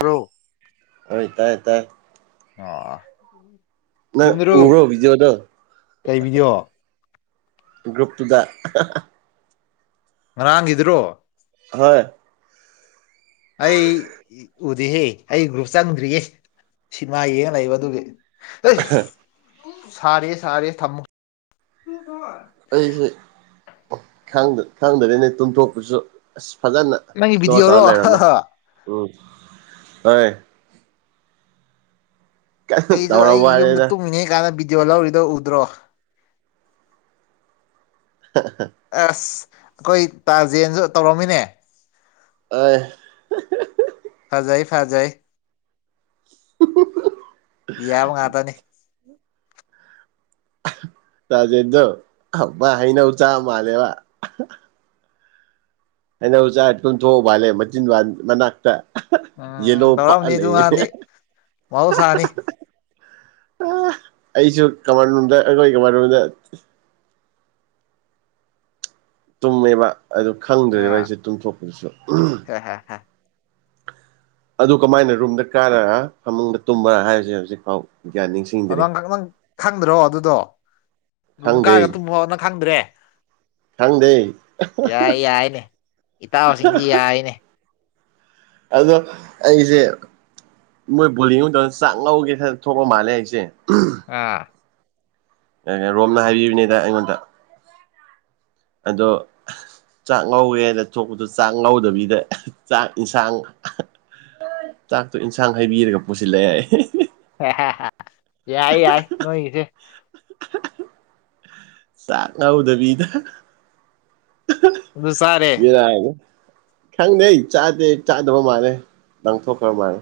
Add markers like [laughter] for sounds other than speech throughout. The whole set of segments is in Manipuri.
ꯕ꯭ꯔꯣ ꯍꯣꯢ ꯇꯥꯢ ꯇꯥꯥꯏ ꯑꯣ ꯅꯪ ꯌꯨꯝꯗꯔꯣ ꯎꯕ꯭ꯔꯣ ꯚꯤꯗꯤꯑꯣꯗꯣ ꯀꯩ ꯚꯤꯗꯤꯑꯣ ꯒ꯭ꯔꯨꯞꯇꯨꯗ ꯉꯔꯥꯡꯒꯤꯗꯨꯔꯣ ꯍꯣꯏ ꯑꯩ ꯎꯗꯦꯍꯦ ꯑꯩ ꯒ꯭ꯔꯨꯞ ꯆꯪꯗ꯭ꯔꯤꯌꯦ ꯁꯤꯃꯥ ꯌꯦꯡꯉ ꯂꯩꯕ ꯑꯗꯨꯒꯤ ꯏꯁ ꯁꯥꯔꯦ ꯁꯥꯔꯦ ꯊꯝꯃꯨ ꯑꯩꯁꯦ ꯈꯪꯗ ꯈꯪꯗ꯭ꯔꯦꯅꯦ ꯇꯨꯝꯊꯣꯛꯄꯁꯨ ꯑꯁ ꯐꯖꯅ ꯅꯪꯒꯤ ꯏꯁꯂ‌ꯣ ꯚꯤꯗꯤꯑꯣꯔꯣ ꯇꯧ ꯂꯩꯔꯝꯃꯦ ꯎꯝ ꯍ‌ꯣꯏ ꯑꯩꯁꯨ ꯇꯧꯔ ꯑꯩꯒꯤ ꯌꯨꯝꯗ ꯋꯥꯅꯤꯗ ꯇꯨꯝꯃꯤꯅ‌ꯦ ꯀꯥꯏꯅ ꯚꯤꯗꯤꯑꯣ ꯂꯧꯔꯤꯗꯣ ꯎꯗ꯭ꯔꯣ ꯍꯥ ꯍꯥ ꯑꯁ ꯑꯩꯈꯣꯏ ꯇꯥꯖꯦꯟꯁꯨ ꯇꯧꯔꯝꯃꯤꯅꯦ ꯑꯣꯏ ꯐꯖꯩ ꯐꯥꯖꯩ ꯌꯥꯕ ꯉꯥꯛꯇꯅꯤ [unintelligible] ꯇꯥꯖꯦꯟꯗꯣ ꯃꯥ ꯍꯩꯅꯧ ꯆꯥ ꯃꯥꯜꯂꯦꯕ ꯍꯩꯅꯧ ꯆꯥꯔ ꯇꯨꯝꯊ‌ꯣꯛꯑ ꯃꯥꯜꯂꯦ ꯃꯆꯤꯟꯕꯥꯜ ꯃꯅꯥꯥꯛꯇ ꯎꯝ ꯎꯝ ꯇꯧꯔꯝꯅꯤ ꯑꯗꯨ ꯉꯥꯡꯗꯤ ꯃꯍꯧꯁꯥꯅꯤ ꯑꯩꯁꯨ ꯀꯃꯟ ꯔꯨꯝꯗ ꯑꯩꯈꯣꯏ ꯀꯃꯟꯔꯨꯝꯗ ꯇꯨꯝꯃꯦꯕ ꯑꯗꯨ ꯈꯪꯗ꯭ꯔꯦꯕ ꯑꯥ ꯑꯩꯁꯦ ꯇꯨꯝꯊꯣꯛꯄꯗꯨꯁꯨ [unintelligible] ꯑꯗꯨ ꯀꯃꯥꯏꯅ ꯔꯨꯝꯗ ꯀꯥꯔ ꯐꯃꯨꯡꯗ ꯇꯨꯝꯕ ꯍꯥꯏꯁꯦ ꯍꯧꯖꯤꯛ ꯐꯥꯎ ꯌꯥ ꯅꯤꯡꯁꯤꯡ ꯅꯪ ꯅꯪ ꯈꯪꯗ꯭ꯔꯣ ꯑꯗꯨꯗꯣ ꯑꯗꯨꯨꯝ ꯈꯪꯗꯦ ꯀꯥꯏꯔꯒ ꯇꯨꯝꯃꯣ ꯅꯪ ꯈꯪꯗ꯭ꯔꯦ [inaudible] ꯈꯪꯗꯦ ꯌꯥꯏ ꯌꯥꯏꯅꯦ ꯏꯇꯥꯎꯁꯤꯡꯁꯤ ꯌꯥꯏꯅꯦ ꯑꯗꯣ ꯑꯩꯁꯦ ꯃꯣꯏ ꯕꯣꯜ ꯌꯦꯡ ꯃꯇꯝꯗ ꯆꯥꯛ ꯉꯧꯒꯦ ꯈꯜꯂ ꯊꯣꯛꯄ ꯃꯥꯜꯂꯦ ꯑꯩꯁꯦ ꯑꯥ ꯔꯣꯝꯅ ꯍꯥꯏꯕꯤꯕꯅꯤꯗ ꯑꯩꯉꯣꯟꯗ ꯑꯗꯣ ꯆꯥꯛ ꯉꯧꯋꯦ ꯍꯥꯏꯅ ꯊꯣꯛꯄꯗꯣ ꯆꯥꯛ ꯉꯧꯗꯕꯤꯗ ꯆꯥꯛ ꯏꯟꯁꯥꯡ ꯆꯥꯛꯇꯨ ꯏꯟꯁꯥꯡ ꯍꯩꯕꯤꯔꯒ ꯄꯨꯁꯤꯜꯂꯛꯑ‌ꯦ ꯌꯥꯏ ꯌꯥꯏ ꯅꯣꯏꯒꯤꯁꯦ ꯆꯥꯛ ꯉꯧꯗꯕꯤꯗ ꯑꯗꯨ ꯆꯥꯔꯦ ꯕ‌ꯦꯔꯅꯤ ꯈꯪꯗꯦ ꯆꯥꯗꯦ ꯆꯥꯗꯕ ꯃꯥꯜꯂꯦ ꯂꯪꯊꯣꯛꯈ꯭ꯔꯕ ꯃꯥꯜꯂꯦ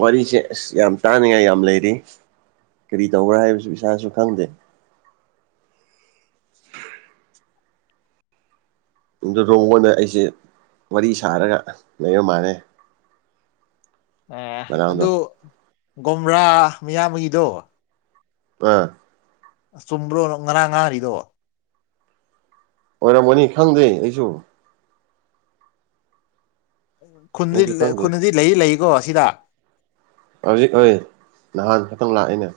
ꯋꯥꯔꯤꯁꯦ ꯑꯁ ꯌꯥꯝ ꯇꯥꯅꯤꯡꯉꯥꯏ ꯌꯥꯝ ꯂꯩꯔꯤ ꯀꯔꯤ ꯇꯧꯕ꯭ꯔꯥ ꯍꯥꯏꯕꯁꯨ ꯏꯁꯥꯁꯨ ꯈꯪꯗꯦ [unintelligible] ꯑꯩꯁꯦ ꯋꯥꯔꯤ ꯁꯥꯔꯒ ꯂꯩꯕ ꯃꯥꯥꯟꯂꯦ ꯑꯦ ꯃꯅꯥꯎꯗꯣ ꯑꯗꯨ ꯒꯣꯝꯔꯥ ꯃꯌꯥꯝꯕꯒꯤꯗꯣ ꯄꯥ ꯑ ꯆꯨꯝꯕ꯭ꯔꯣ ꯉꯔꯥꯡ ꯉꯥꯔꯥꯡꯔꯤꯗꯣ ꯑꯣꯏꯔꯝꯒꯅꯤ ꯈꯪꯗꯦ ꯑꯩꯁꯨ ꯑꯩꯁꯨ ꯈꯨꯟꯗꯗꯤ ꯈꯪꯗꯦ ꯈꯨꯟꯗꯗꯤ ꯂꯩꯌ‌ꯦ ꯂꯩ‌ꯌ‌ꯦꯀꯣ ꯁꯤꯗ ꯍꯧꯖꯤꯛ ꯑ‌ꯣꯏ ꯅꯍꯥꯟ ꯈꯛꯇꯪ ꯂꯥꯛꯑꯦꯅꯦ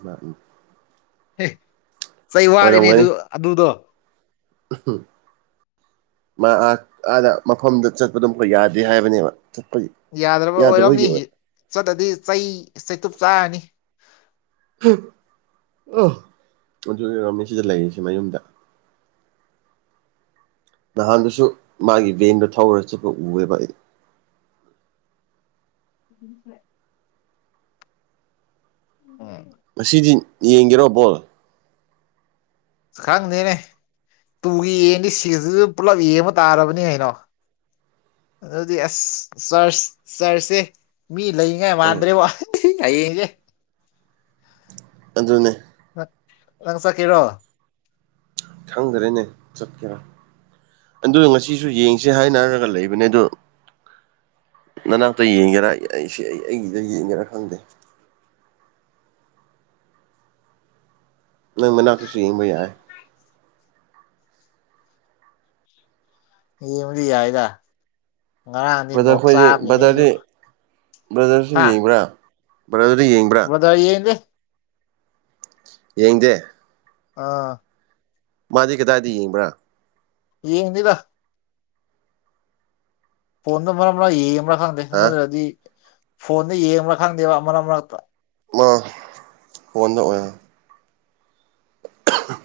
ꯑꯦ ꯆꯩ ꯋꯥꯠꯂꯤꯅꯦ ꯑꯣꯏꯔꯝꯒꯅꯤ ꯑꯗꯨ ꯑꯗꯨꯗꯣ [unintelligible] ꯥꯃꯥ ꯑꯥ ꯑꯥꯗ ꯃꯐꯝꯗ ꯆꯠꯄꯗꯣ ꯑꯃꯨꯛ ꯌꯥꯗꯦ ꯍꯥꯏꯕꯅꯦꯕ ꯆꯠꯄꯒꯤ ꯌꯥꯗ꯭ꯔꯕ ꯑꯣꯏꯔꯝꯅꯤ ꯆꯠꯂꯗꯤ ꯆꯩ ꯆꯩꯇꯨꯞ ꯆꯥꯔꯅꯤ ꯑ ꯑꯗꯨꯏ ꯑꯣꯏꯔꯝꯃꯤ ꯁꯤꯗ ꯂꯩꯔꯤꯁꯤ ꯃꯌꯨꯝꯗ ꯅꯍꯥꯟꯗꯨꯁꯨ ꯃꯥꯒꯤ ꯚꯦꯟꯗꯣ ꯊꯧꯔꯒ ꯆꯠꯄ ꯎꯑꯦꯕ ꯑꯩ [unintelligible] ꯎꯝ ꯉꯁꯤꯗꯤ ꯌꯦꯡꯒꯦꯔꯣ ꯕꯣꯜ ꯈꯪꯗꯦꯅꯦ ꯇꯨꯒꯤ ꯌꯦꯡꯉꯗꯤ ꯁꯤꯁꯨ ꯄꯨꯜꯂꯞ ꯌꯦꯡꯕ ꯇꯥꯔꯕꯅꯤ ꯀꯩꯅꯣ ꯑꯗꯨꯗꯤ ꯑꯁ ꯆꯔꯆ ꯆꯔꯆꯁꯦ ꯃꯤ ꯂꯩꯉ‌ꯦ ꯑꯪ ꯃꯥꯟꯗ꯭ꯔꯦꯕꯣ ꯍꯥꯌꯦꯡꯁ‌ꯦ ꯑꯗꯨꯅꯦ ꯅꯪ ꯆꯠꯀꯦꯔꯣ ꯈꯪꯗꯔꯦꯅꯦ ꯆꯠꯀꯦꯔꯥ ꯑꯗꯨ ꯉꯁꯤꯁꯨ ꯌꯦꯡꯁꯦ ꯍꯥꯏꯅꯔꯒ ꯂꯩꯕꯅꯦ ꯑꯗꯣ ꯅꯅꯥꯛꯇ ꯌꯦꯡꯒꯦꯔꯥ ꯑꯩꯁꯦ ꯑꯩꯒꯤꯗ ꯌꯦꯡꯒꯦꯔꯥ ꯈꯪꯗꯦ ꯅꯪ ꯃꯅꯥꯛ ꯇꯁꯨ ꯌꯦꯡꯕ ꯌꯥꯏ ꯌꯦꯡꯕꯗꯤ ꯌꯥꯏꯗ ꯉꯔꯥꯡꯗꯤ ꯕ꯭ꯔꯗꯔ ꯅꯣꯛ ꯈꯣꯏꯗꯤ ꯆꯥꯕꯒꯤꯅꯦ ꯑꯩꯁꯨ ꯕ꯭ꯔꯗꯔꯗꯤ ꯕ꯭ꯔꯗꯔꯁꯨ ꯌꯦꯡꯕ꯭ꯔꯥ ꯕ꯭ꯔꯗꯔꯗꯤ ꯌꯦꯡꯕ꯭ꯔꯥ ꯑꯗ ꯌꯦꯡꯒꯅꯤ ꯌꯦꯡꯗꯦ ꯑꯥ ꯃꯥꯗꯤ ꯀꯗꯥꯏꯗ ꯌꯦꯡꯕ꯭ꯔꯥ ꯌꯦꯡꯗꯦꯗ ꯐꯣꯟꯗ ꯃꯔꯛ ꯃꯔꯛ ꯌꯦꯡꯕ꯭ꯔꯥ ꯈꯪꯗꯦ ꯍꯥ ꯍꯟꯗꯛꯔꯗꯤ ꯐꯣꯟꯗ ꯌꯦꯡꯕ꯭ꯔꯥ ꯈꯪꯗꯦꯕ ꯃꯔꯛ ꯃꯔꯛꯇ ꯃꯥ ꯐ‌ꯣꯟꯗ ꯑꯣꯏꯔꯝ [inaudible]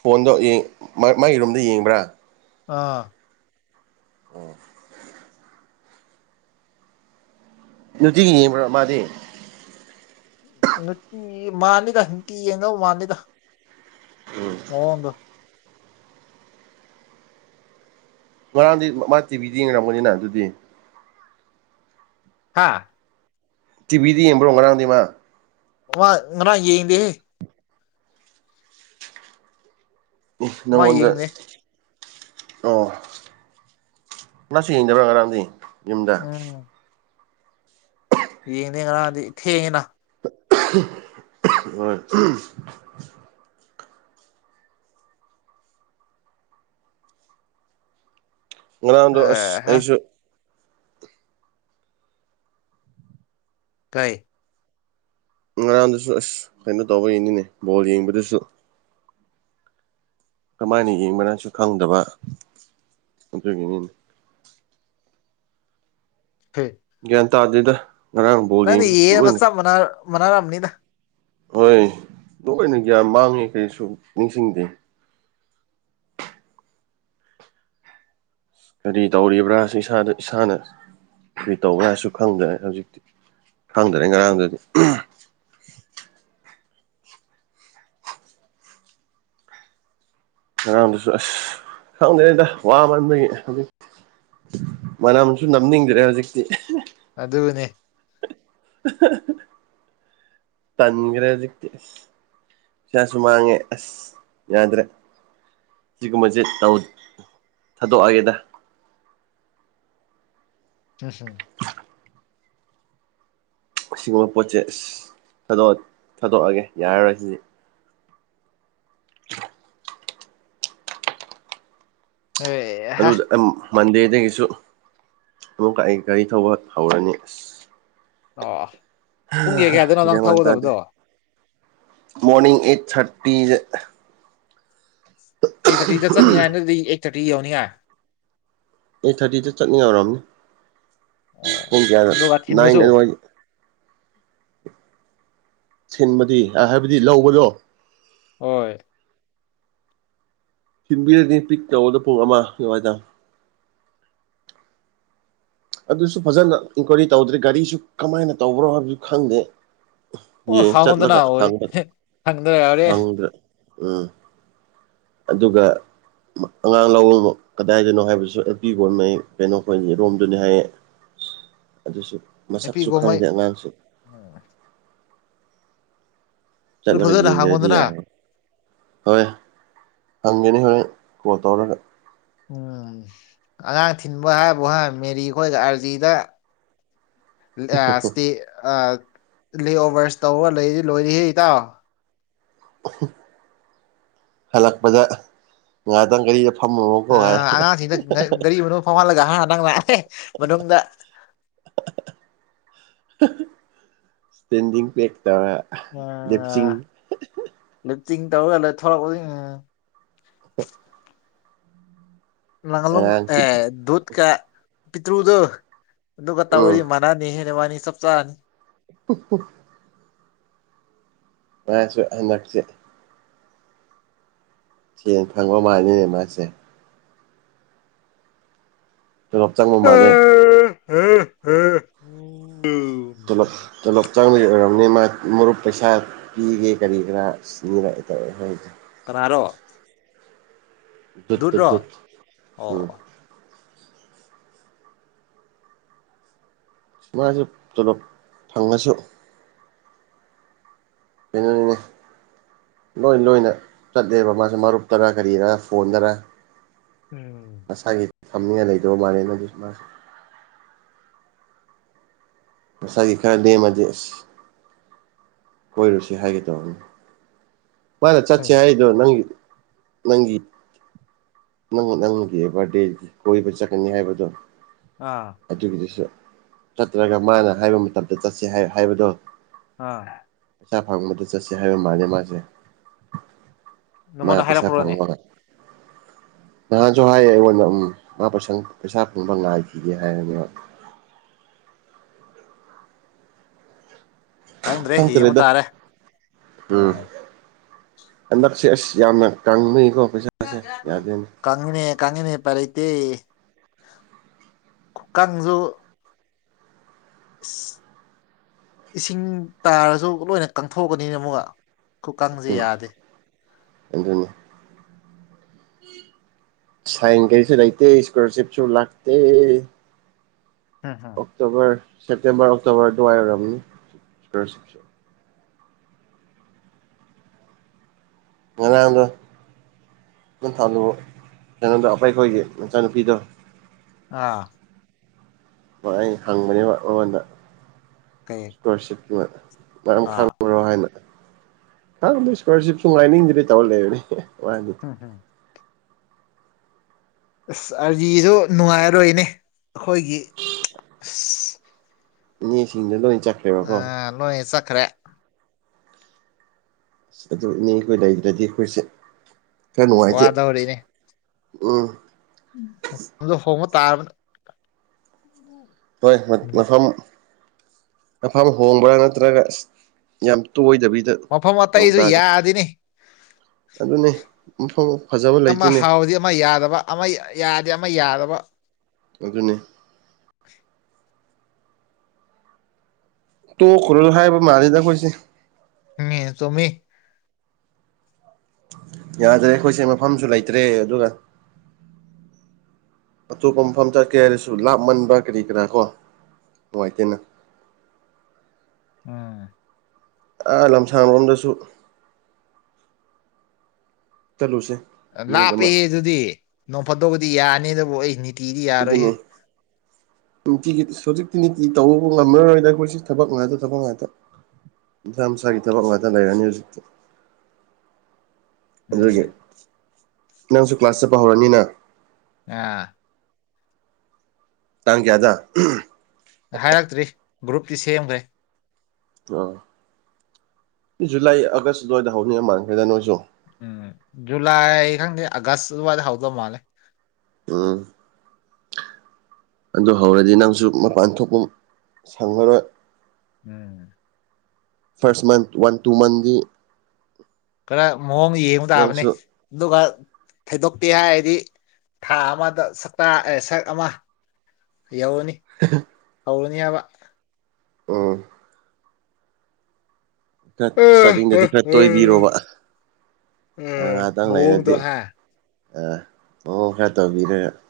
ꯐꯣꯟꯗꯣ ꯌꯦꯡ ꯃꯥꯏ ꯃꯥꯏ ꯔꯨꯝꯗ ꯌꯦꯡꯕ꯭ꯔꯥ ꯑꯥ ꯑꯣ ꯅꯨꯡꯇꯤꯒꯤ ꯌꯦꯡꯕ꯭ꯔ ꯃꯥꯗꯤ ꯅꯨꯡꯇꯤ ꯃꯥꯜꯂꯤꯗ ꯅꯨꯡꯇꯤ ꯌꯦꯡꯗ ꯃꯥꯜꯂꯤꯗ ꯎꯝ ꯃꯑꯣꯡꯗꯣ ꯉꯔꯥꯡꯗꯤ ꯃꯥ ꯃꯥ ꯇꯤꯚꯤꯗ ꯌꯦꯡꯔꯝꯒꯅꯤꯅ ꯑꯗꯨꯗꯤ ꯍꯥꯥ ꯇꯤꯚꯤꯗ ꯌꯦꯡꯕ꯭ꯔꯣ ꯉꯔꯥꯡꯗꯤ ꯃꯥ ꯑꯃ ꯉꯔꯥꯡ ꯌ‌ꯦꯡꯗꯦꯍ‌ꯦ ꯑꯦ ꯃꯥ ꯅꯪꯉ‌ꯣꯟꯗ ꯌꯦꯡꯗꯦ ꯑꯣ ꯃꯁꯨ ꯌꯦꯡꯗꯕ꯭ꯔꯥ ꯉꯔꯥꯡꯗꯤ ꯌꯨꯝꯗ ꯎꯝ ꯌꯦꯡꯗꯦ ꯉꯔꯥꯡꯗꯤ ꯊꯦꯡꯉ‌ꯦꯗ [unintelligible] ꯉꯔꯥꯡꯗꯣ ꯑꯁ ꯑꯦ ꯍꯥ ꯑꯩꯁꯨ ꯇꯥꯏ ꯉꯔꯥꯡꯗꯨꯁꯨ ꯑꯁ ꯀꯩꯅꯣ ꯇꯧꯕꯩꯅꯤꯅꯦ ꯕꯣꯜ ꯌꯦꯡꯕꯗꯨꯁꯨ ꯀꯃꯥꯏꯅ ꯌꯦꯡꯕ ꯅꯪꯁꯨ ꯈꯪꯗꯕ ꯑꯗꯨꯒꯤꯅꯤꯅꯦ ꯀꯩ ꯒ꯭ꯌꯥꯟ ꯇꯥꯗꯦꯗ ꯉꯔꯥꯡ ꯕꯣꯜ ꯅꯪꯅ ꯌꯦꯡ ꯌꯦꯡꯉꯤꯗ‌ꯣ ꯂꯣꯏꯅ ꯆꯞ ꯃꯅꯥ ꯃꯅꯥꯔꯝꯅꯤꯗ ꯍꯣꯏ ꯂꯣꯏꯅ ꯒ꯭ꯌꯥꯟ ꯃꯥꯡꯉꯦ ꯀꯩꯁꯨ ꯅꯤꯡꯁꯤꯡꯗꯦ ꯀꯔꯤ ꯇꯧꯔꯤꯕ꯭ꯔꯥꯁꯨ ꯏꯁꯥꯗ ꯏꯁꯥꯅ ꯀꯔꯤ ꯇꯧꯕ ꯍꯥꯏꯁꯨ ꯈꯪꯗ꯭ꯔꯦ ꯍꯧꯖꯤꯛꯇꯤ ꯈꯪꯗ꯭ꯔꯦ ꯉꯔꯥꯡꯗꯨꯗꯤ ꯉꯥꯔꯥꯡꯗꯨꯁꯨ ꯑꯁ ꯈꯪꯗꯔ‌ꯦꯗ ꯋꯥꯃꯟꯕꯒꯤ ꯃꯅꯝꯁꯨ ꯅꯝꯅꯤꯡꯗ꯭ꯔꯦ ꯍꯧꯖꯤꯛꯇꯤ ꯑꯗꯨꯅꯦ ꯇꯟꯒ꯭ꯔꯦ ꯍꯧꯖꯤꯛꯇꯤ ꯏꯁꯥꯁꯨ ꯃꯥꯡꯉꯦ ꯑꯁ ꯌꯥꯗ꯭ꯔꯦ ꯁꯤꯒꯨꯝꯕꯁꯦ ꯇꯧ ꯊꯥꯗꯣꯛꯑꯒꯦꯗ [unintelligible] ꯑꯁꯤꯒꯨꯝꯕ ꯄꯣꯠꯁꯦ ꯏꯁ ꯊꯥꯗ‌ꯣꯛ ꯊꯥꯗꯣꯛꯑꯒꯦ ꯌꯥꯔꯔꯣꯏ ꯁꯤꯗꯤ ꯑꯦ ꯑꯗꯨ ꯑꯩ ꯃꯟꯗꯦꯗꯒꯤꯁꯨ ꯑꯃꯨꯛꯀ ꯑꯩ ꯒꯥꯔꯤ ꯊꯧꯕ ꯍꯧꯔꯅꯤ ꯑꯁ ꯑ‌ꯣ ꯍꯥꯍ ꯒꯌꯥꯟ ꯃ‌ꯦꯟ ꯇꯗ‌ꯦ ꯃꯣꯔꯅꯤꯡ ꯑꯦꯠ ꯊꯥꯔꯇꯤ ꯗ ꯑꯩꯠ ꯊꯥꯔꯇꯤꯗ ꯆꯠꯅꯤ‌ ꯍꯥꯏꯔꯗꯤ ꯑꯩꯠ ꯊꯥꯔꯇꯤ ꯌꯧꯅꯤꯡꯉꯥꯏ ꯑꯩꯠ ꯊꯥꯔꯇꯤꯗ ꯆꯠꯅꯤ ꯌꯧꯔꯝꯅꯤ ꯑꯣ ꯄꯨꯡ ꯀꯌꯥꯗ ꯑꯗꯨꯒ ꯅꯥꯏꯟ ꯊꯤꯟꯕꯁꯨ ꯑꯗꯨꯋꯥꯏ ꯊꯤꯟꯕꯗꯤ ꯑꯥ ꯍꯥꯏꯕꯗꯤ ꯂꯧꯕꯗꯣ ꯍꯣꯏ ꯊꯤꯟꯕꯤꯔꯅꯤ ꯄꯤꯛ ꯇꯧꯕꯗꯣ ꯄꯨꯡ ꯑꯃ ꯑꯗꯨꯋꯥꯏꯗ ꯑꯗꯨꯁꯨ ꯐꯖꯅ ꯏꯟꯀ꯭ꯋꯥꯏꯔꯤ ꯇꯧꯗ꯭ꯔꯔꯤ ꯒꯥꯔꯤꯁꯨ ꯀꯃꯥꯏꯅ ꯇꯧꯕ꯭ꯔꯣ ꯍꯥꯏꯕꯁꯨ ꯈꯪꯗꯦ ꯑꯣ ꯌꯦꯡ ꯍꯥꯡꯉꯣꯟꯗꯅ ꯆꯠꯂꯒ ꯍꯣꯏ ꯍꯪ꯭ꯕ ꯍꯪꯗ꯭ꯔ ꯌꯥꯎꯔꯦ ꯍꯪꯗ꯭ꯔꯦ ꯎꯝ ꯑꯗꯨꯒ ꯃ ꯑꯉꯥꯡ ꯂꯧꯑꯣꯕꯨ ꯀꯗꯥꯏꯗꯅꯣ ꯍꯥꯏꯕꯁꯨ ꯑꯦꯜ ꯄꯤ ꯒꯣꯟꯃꯩ ꯀꯩꯅꯣ ꯈꯣꯏꯒꯤꯔꯣꯝ ꯑꯗꯨꯅꯤ ꯍꯥꯏꯌꯦ ꯑꯗꯨꯁꯨ ꯃꯁꯛꯁꯨ ꯅꯨꯄꯤꯒꯣꯃꯩ ꯈꯪꯗꯦ ꯑꯉꯥꯡꯁꯨ [unintelligible] ꯑꯗꯨ ꯆꯠꯂꯒ ꯐꯖꯅ ꯌꯦꯡꯗꯔꯗꯤ ꯍꯪꯉꯣꯗꯅ ꯌꯥꯔꯔ‌ꯣꯏ ꯍꯣꯏ ꯍꯪꯒꯅꯤ ꯍꯣꯔ‌ꯦꯟ ꯀꯣꯜ ꯇꯧꯔꯒ ꯎꯝ ꯑꯉꯥꯡ ꯊꯤꯟꯕ ꯍꯥꯏꯕꯨ ꯍꯥꯏ ꯃꯦꯔꯤ ꯈꯣꯏꯒ ꯑꯥꯔꯖꯤꯗ ꯑꯥ ꯏꯁꯇ‌ꯦ ꯑꯥ ꯂꯦꯑꯣꯚꯔꯁ ꯇꯧꯕ ꯂꯩꯌ‌ꯦ ꯂꯣꯏꯔ‌ꯦꯍꯦ ꯏꯇꯥꯎ ꯍꯂꯛꯄꯗ ꯉꯥꯇꯪ ꯒꯔꯤ ꯐꯝꯃꯨꯕꯀꫭ ꯑꯥ ꯑꯉꯥꯡꯁꯤꯡꯗ ꯉꯥ- ꯒꯥꯔꯤ ꯃꯅꯨꯡ ꯐꯥꯎꯍꯜꯂꯒ ꯍꯥ ꯅꯪꯅ ꯃꯅꯨꯡꯗ ꯁꯇꯦꯟꯗꯤꯡ ꯄꯦꯛ ꯇꯧꯔ ꯂꯦꯞꯆꯤꯡ ꯑꯥ ꯂꯤꯞꯇꯤꯡ ꯇꯧꯔꯒꯂ ꯊꫭꯔꯛꯄꯅꯤꯅꯦ [unintelligible] ꯅꯒꯥꯂꯨꯡ ꯑꯉꯥꯡꯒꯤ ꯑꯦ ꯗꯨꯠꯀ ꯄꯤꯠꯇ꯭ꯔꯨꯗꯣ ꯑꯗꯨꯒ ꯇꯧꯋꯌꯦ ꯎꯝ ꯃꯥ ꯅꯅꯤꯍꯦ ꯅꯕꯥꯅꯤ ꯆꯞ ꯆꯥꯔꯅꯤ [unintelligible] ꯃꯥꯁꯨ ꯍꯟꯗꯛꯁꯦ ꯁꯦꯟ ꯐꯪꯕ ꯃꯥꯜꯂꯤꯅꯦ ꯃꯥꯁꯦ ꯇꯨꯂꫭꯞ ꯆꯪꯕ ꯃꯥꯜꯂꯦ [unintelligible] ꯇꫭꯂꫭꯞ ꯇꫭꯂꫭꯞ ꯆꯪꯕꯩ ꯑꯣꯏꯔꯔꯕꯅꯤ ꯃꯥ ꯃꯔꯨꯞ ꯄꯩꯁꯥ ꯄꯤꯒꯦ ꯀꯔꯤ ꯀꯔꯥ ꯁꯤꯅꯤꯔ ꯇꯧꯔꯦ ꯍꯣꯏꯁꯦ ꯀꯔꯥꯔꯣ ꯗꯨꯠꯇꫭ ꯗꯨꯠ ꯎꯝ ꯑꯣ ꯁꯨꯃꯥꯏꯅꯁꯨ ꯄꫭꯂꫭꯞ ꯐꯪꯉꯁꯨ ꯀꯩꯅꯣꯅꯤꯅꯦ ꯂꯣꯏ ꯂꯣꯏꯅ ꯆꯠꯂꯦꯕ ꯃꯥꯁꯨ ꯃꯔꯨꯞꯇꯔ ꯀꯔꯤꯔꯥ ꯐꯣꯟꯗꯔ ꯎꯝ ꯃꯁꯥꯒꯤ ꯊꯝꯅꯤꯡꯉꯥꯏ ꯂꯩꯗꯕ ꯃꯥꯜꯂꯦꯅ ꯑꯗꯨꯗꯤ ꯃꯥꯁ ꯃꯁꯥꯒꯤ ꯈꯔ ꯂꯦꯝꯃꯗꯤ ꯀꯣꯏꯔꯨꯁꯤ ꯍꯥꯏꯒꯦ ꯇꯧꯅꯤ ꯃꯥꯅ ꯍꯝ ꯆꯠꯁ ꯍꯥꯏꯗꯣ ꯅꯪꯒꯤ ꯅꯪꯒꯤ ꯅꯪ ꯅꯪꯒꯤ ꯕꯥꯔꯗꯦꯒꯤ ꯀꯣꯏꯕ ꯆꯠꯀꯅꯤ ꯍꯥꯏꯕꯗꯣ ꯑꯥ ꯑꯗꯨꯒꯤꯗꯨꯁꯨ ꯆꯠꯇ꯭ꯔꯒ ꯃꯥꯅ ꯍꯥꯏꯕ ꯃꯇꯝꯗ ꯆꯠꯁꯦ ꯍꯥꯏ ꯍꯥꯏꯕꯗꯣ ꯑꯥ ꯄꯩꯁꯥ ꯐꯪꯕꯗ ꯆꯠꯁꯦ ꯍꯥꯏꯕ ꯃꯥꯜꯂ ꯃꯥꯁꯦ ꯃꯥꯥꯏ ꯅꯪꯉꯣꯟꯗ ꯄꯩꯁꯥ ꯍꯥꯏꯔꯛꯄ꯭ꯔꯣꯅꯦ ꯐꯪꯕꯒ ꯅꯍꯥꯟꯁꯨ ꯍꯥꯏꯌꯦ ꯑꯩꯉꯣꯟꯗ ꯎꯝ ꯃꯥ ꯄꯩꯁꯪ ꯄꯩꯁꯥ ꯐꯪꯕ ꯉꯥꯏꯈꯤꯒꯦ ꯍꯥꯏꯌꯦꯕ ꯈꯪꯗ꯭ꯔꯦ ꯌꯦꯡꯕ ꯈꯪꯗꯔꯦꯗ ꯇꯥꯔꯦ ꯎꯝ ꯑꯦꯟꯗꯛ ꯁꯤ ꯑꯁ ꯌꯥꯝꯅ ꯀꯥꯡꯅꯀꯣ ꯄꯩꯁꯥ ꯀꯪꯉꯦꯅꯦ ꯀꯪꯉꯦꯅꯦ ꯎꯄꯥꯏ ꯂꯩꯇꯦ ꯀꯥꯡꯖꯨ ꯏꯁꯤꯡ ꯇꯥꯔꯁꯨ ꯂꯣꯏꯅ ꯀꯪꯊꯣꯛꯀꯅꯤꯅ ꯑꯃꯨꯛꯒ ꯈꯨꯀꯪꯁꯦ ꯎꯝ ꯌꯥꯗꯦ ꯑꯗꯨꯅꯤ ꯁꯥꯏꯟ ꯀꯔꯤꯁꯨ ꯂꯩꯇꯦ ꯏꯁꯀꯣꯂꯔꯁꯤꯞꯁꯨ ꯂꯥꯛꯇꯦ [unintelligible] ꯑꯣꯛꯇꯣꯕꯔ ꯁꯦꯞꯇꯦꯝꯕꯔ ꯑꯣꯛꯇꯣꯕꯔ ꯑꯗꯨꯋꯥꯏ ꯑꯣꯏꯔꯕꯅꯤ ꯁꯀꯣꯂꯔꯁꯤꯞꯁꯨ ꯉꯔꯥꯡꯗꯣ ꯅ ꯊꯥꯂꯨ ꯀꯩꯅꯣꯗ ꯑꯄꯩ ꯈꯣꯏꯒꯤ ꯃꯆꯥꯅꯨꯄꯤꯗꯣ ꯑꯥ ꯍꯣꯏ ꯑꯩ ꯍꯪꯕꯅꯦꯕ ꯃꯉꯣꯟꯗ ꯀꯩ ꯄꯥꫪ ꯁꯦꯀꯦꯟ ꯃꯔꯝ ꯑꯥ ꯈꯥꯡꯈꯔꯣ ꯍꯥꯏꯅ ꯑ ꯏꯁꯀꯣꯂꯔꯁꯤꯞ ꯁꯨ ꯉꯥꯏꯅꯤꯡꯗ꯭ꯔꯦ ꯇꯧꯔ ꯂꯩꯔꯅꯤ ꯃꯥꯗꯤ [unintelligible] ꯑꯁ ꯑꯥꯔꯖꯤꯁꯨ ꯅꯨꯡꯉꯥꯏꯔꯣꯏꯅꯦ ꯑꯩꯈꯣꯏꯒꯤ ꯑꯁ ꯃꯤꯁꯤꯡꯗ ꯂꯣꯏ ꯆꯠ ꯂꯣꯏ ꯆꯠꯈ꯭ꯔꯦ ꯑꯗꯨ ꯏꯅꯦ ꯑꯩꯈꯣꯏ ꯂꯩꯗ꯭ꯔꯗꯤ ꯑꯩꯈꯣꯏꯁꯦ ꯈꯔ ꯅꯨꯡꯉꯥꯏꯇꯦ ꯎꯝ ꯗ ꯍꯣꯡꯕ ꯇꯥꯔꯕ ꯍꯣꯏ ꯃꯤꯅꯤꯠ ꯃꯐꯝ ꯃꯐꯝ ꯍꯣꯡꯕ꯭ꯔꯥ ꯅꯠꯇ꯭ꯔꯒ ꯌꯥꯝ ꯇꯣꯏꯗꯕꯤꯗ ꯃꯐꯝ ꯇꯧ ꯑꯇꯩꯁꯨ ꯇꯥꯔꯦ ꯌꯥꯗꯤꯅꯤ ꯑꯗꯨꯅꯤ ꯃꯐꯝ ꯐꯖꯕ ꯑꯃ ꯂꯩꯇꯦꯅꯦ ꯍꯥꯎꯗꯤ ꯑꯃ ꯌꯥꯗꯕ ꯑꯃ ꯌꯥꯗꯦ ꯑꯃ ꯌꯥꯗꯕ ꯑꯗꯨꯅꯤ ꯇꯣꯛ ꯈꯔꯨ ꯍꯥꯏꯕ ꯃꯥꯜꯂꯤꯦꯗ ꯃꯣꯏꯁꯦ ꯎꯝ ꯆꯨꯝꯃꯤ ꯌꯥꯗ꯭ꯔꯦ ꯑꯩꯈꯣꯏꯁꯦ ꯃꯐꯝꯁꯨ ꯂꯩꯇ꯭ꯔꯦ ꯑꯗꯨꯒ ꯑꯇꯣꯞꯄ ꯃꯐꯝ ꯆꯠꯀꯦ ꯍꯥꯏꯔꯁꯨ ꯂꯥꯞꯃꯟꯕ ꯀꯔꯤ ꯀꯔꯥ ꯀꯣ ꯅꯨꯡꯉꯥꯏꯇꯦꯅ ꯎꯝ ꯑꯥ ꯂꯝꯁꯥꯡꯂꯣꯝꯗꯁꯨ ꯆꯠꯂꯨꯁꯦ ꯅꯨꯃꯤꯠ ꯂꯥꯞꯄ ꯑꯃ ꯑꯗꯨꯗꯤ ꯅꯣꯡꯝꯐꯠꯇꯒꯗꯤ ꯌꯥꯅꯤꯗꯕꯨ ꯑꯩ ꯅꯤꯇꯤꯗꯤ ꯌꯥꯔꯣꯏꯍꯦ ꯑꯗꯨꯅꯦ ꯅꯨꯡꯇꯤꯒꯤ ꯍꯧꯖꯤꯛꯇꯤ ꯅꯦꯠꯀꯤ ꯇꯧꯕ ꯉꯝꯃꯔꯗꯤ ꯑꯩꯈꯣꯏꯁꯤ ꯊꯕꯛ ꯉꯥꯛꯇ ꯊꯕꯛ ꯉꯥꯛꯇ ꯃꯥꯁꯥ ꯃꯁꯥꯒꯤ ꯊꯕꯛ ꯉꯥꯛꯇꯥ ꯂꯩꯔꯅꯤ ꯍꯧꯖꯤꯛꯇꯤ ꯑꯗꯨꯒꯤ ꯎꯝ ꯅꯪꯁꯨ ꯀ꯭ꯂꯥꯁ ꯆꯠꯄ ꯍꯧꯔꯅꯤꯅ ꯑ ꯇꯥꯡ ꯀꯌꯥꯗ ꯍꯥꯏꯔꯛꯇ꯭ꯔꯤ ꯒ꯭ꯔꯨꯞꯇꯤ ꯁꯦꯝꯈ꯭ꯔꯦ ꯑꯥ ꯖꯨꯂꯥꯏ ꯑꯥꯒꯁ ꯑꯗꯨꯋꯥꯏꯗ ꯍꯧꯅꯤ ꯃꯥꯟꯈꯦꯗ ꯅꯣꯏꯁꯨ ꯎꯝ ꯖꯨꯂꯥꯏ ꯈꯪ ꯑꯒꯁ ꯋꯥ ꯍꯥꯎꯗꯣ ꯃꯥꯂꯦ ꯎꯝ ꯑꯗꯨ ꯍꯧꯔꯗꯤ ꯅꯪꯁꯨ ꯃꯄꯥꯟ ꯊꯣꯛꯄ ꯁꯪꯉꯔꯣꯏ ꯎꯝ first month one two month ꯈꯔ ꯃꯑꯣꯡ ꯌꯦꯡꯕ ꯇꯥꯕꯅꯦ ꯅꯪꯁꯨ ꯑꯗꯨꯒ ꯊꯩꯗꯣꯛꯇꯦ ꯍꯥꯏꯔꯗꯤ ꯊꯥ ꯑꯃꯗ ꯁꯛ ꯑꯃ ꯌꯥꯎꯅꯤ ꯍꯧꯅꯤ ꯍꯥꯏꯕ ꯎꯝ ꯈꯔ ꯎꯝ ꯆꯔꯇꯤꯡꯗꯗꯤ ꯎꯝ ꯈꯔ ꯎꯝ ꯇꯣꯏꯕꯤꯔꯣꯕ ꯑ ꯎꯝ ꯉꯥꯏꯍꯥꯛꯇꯪ ꯃꯑꯣꯡꯗꯣ ꯂꯩꯔꯗꯤ ꯍꯥ ꯑ ꯃꯑꯣꯡ ꯈꯔ ꯇꯧꯕꯤꯔꯦ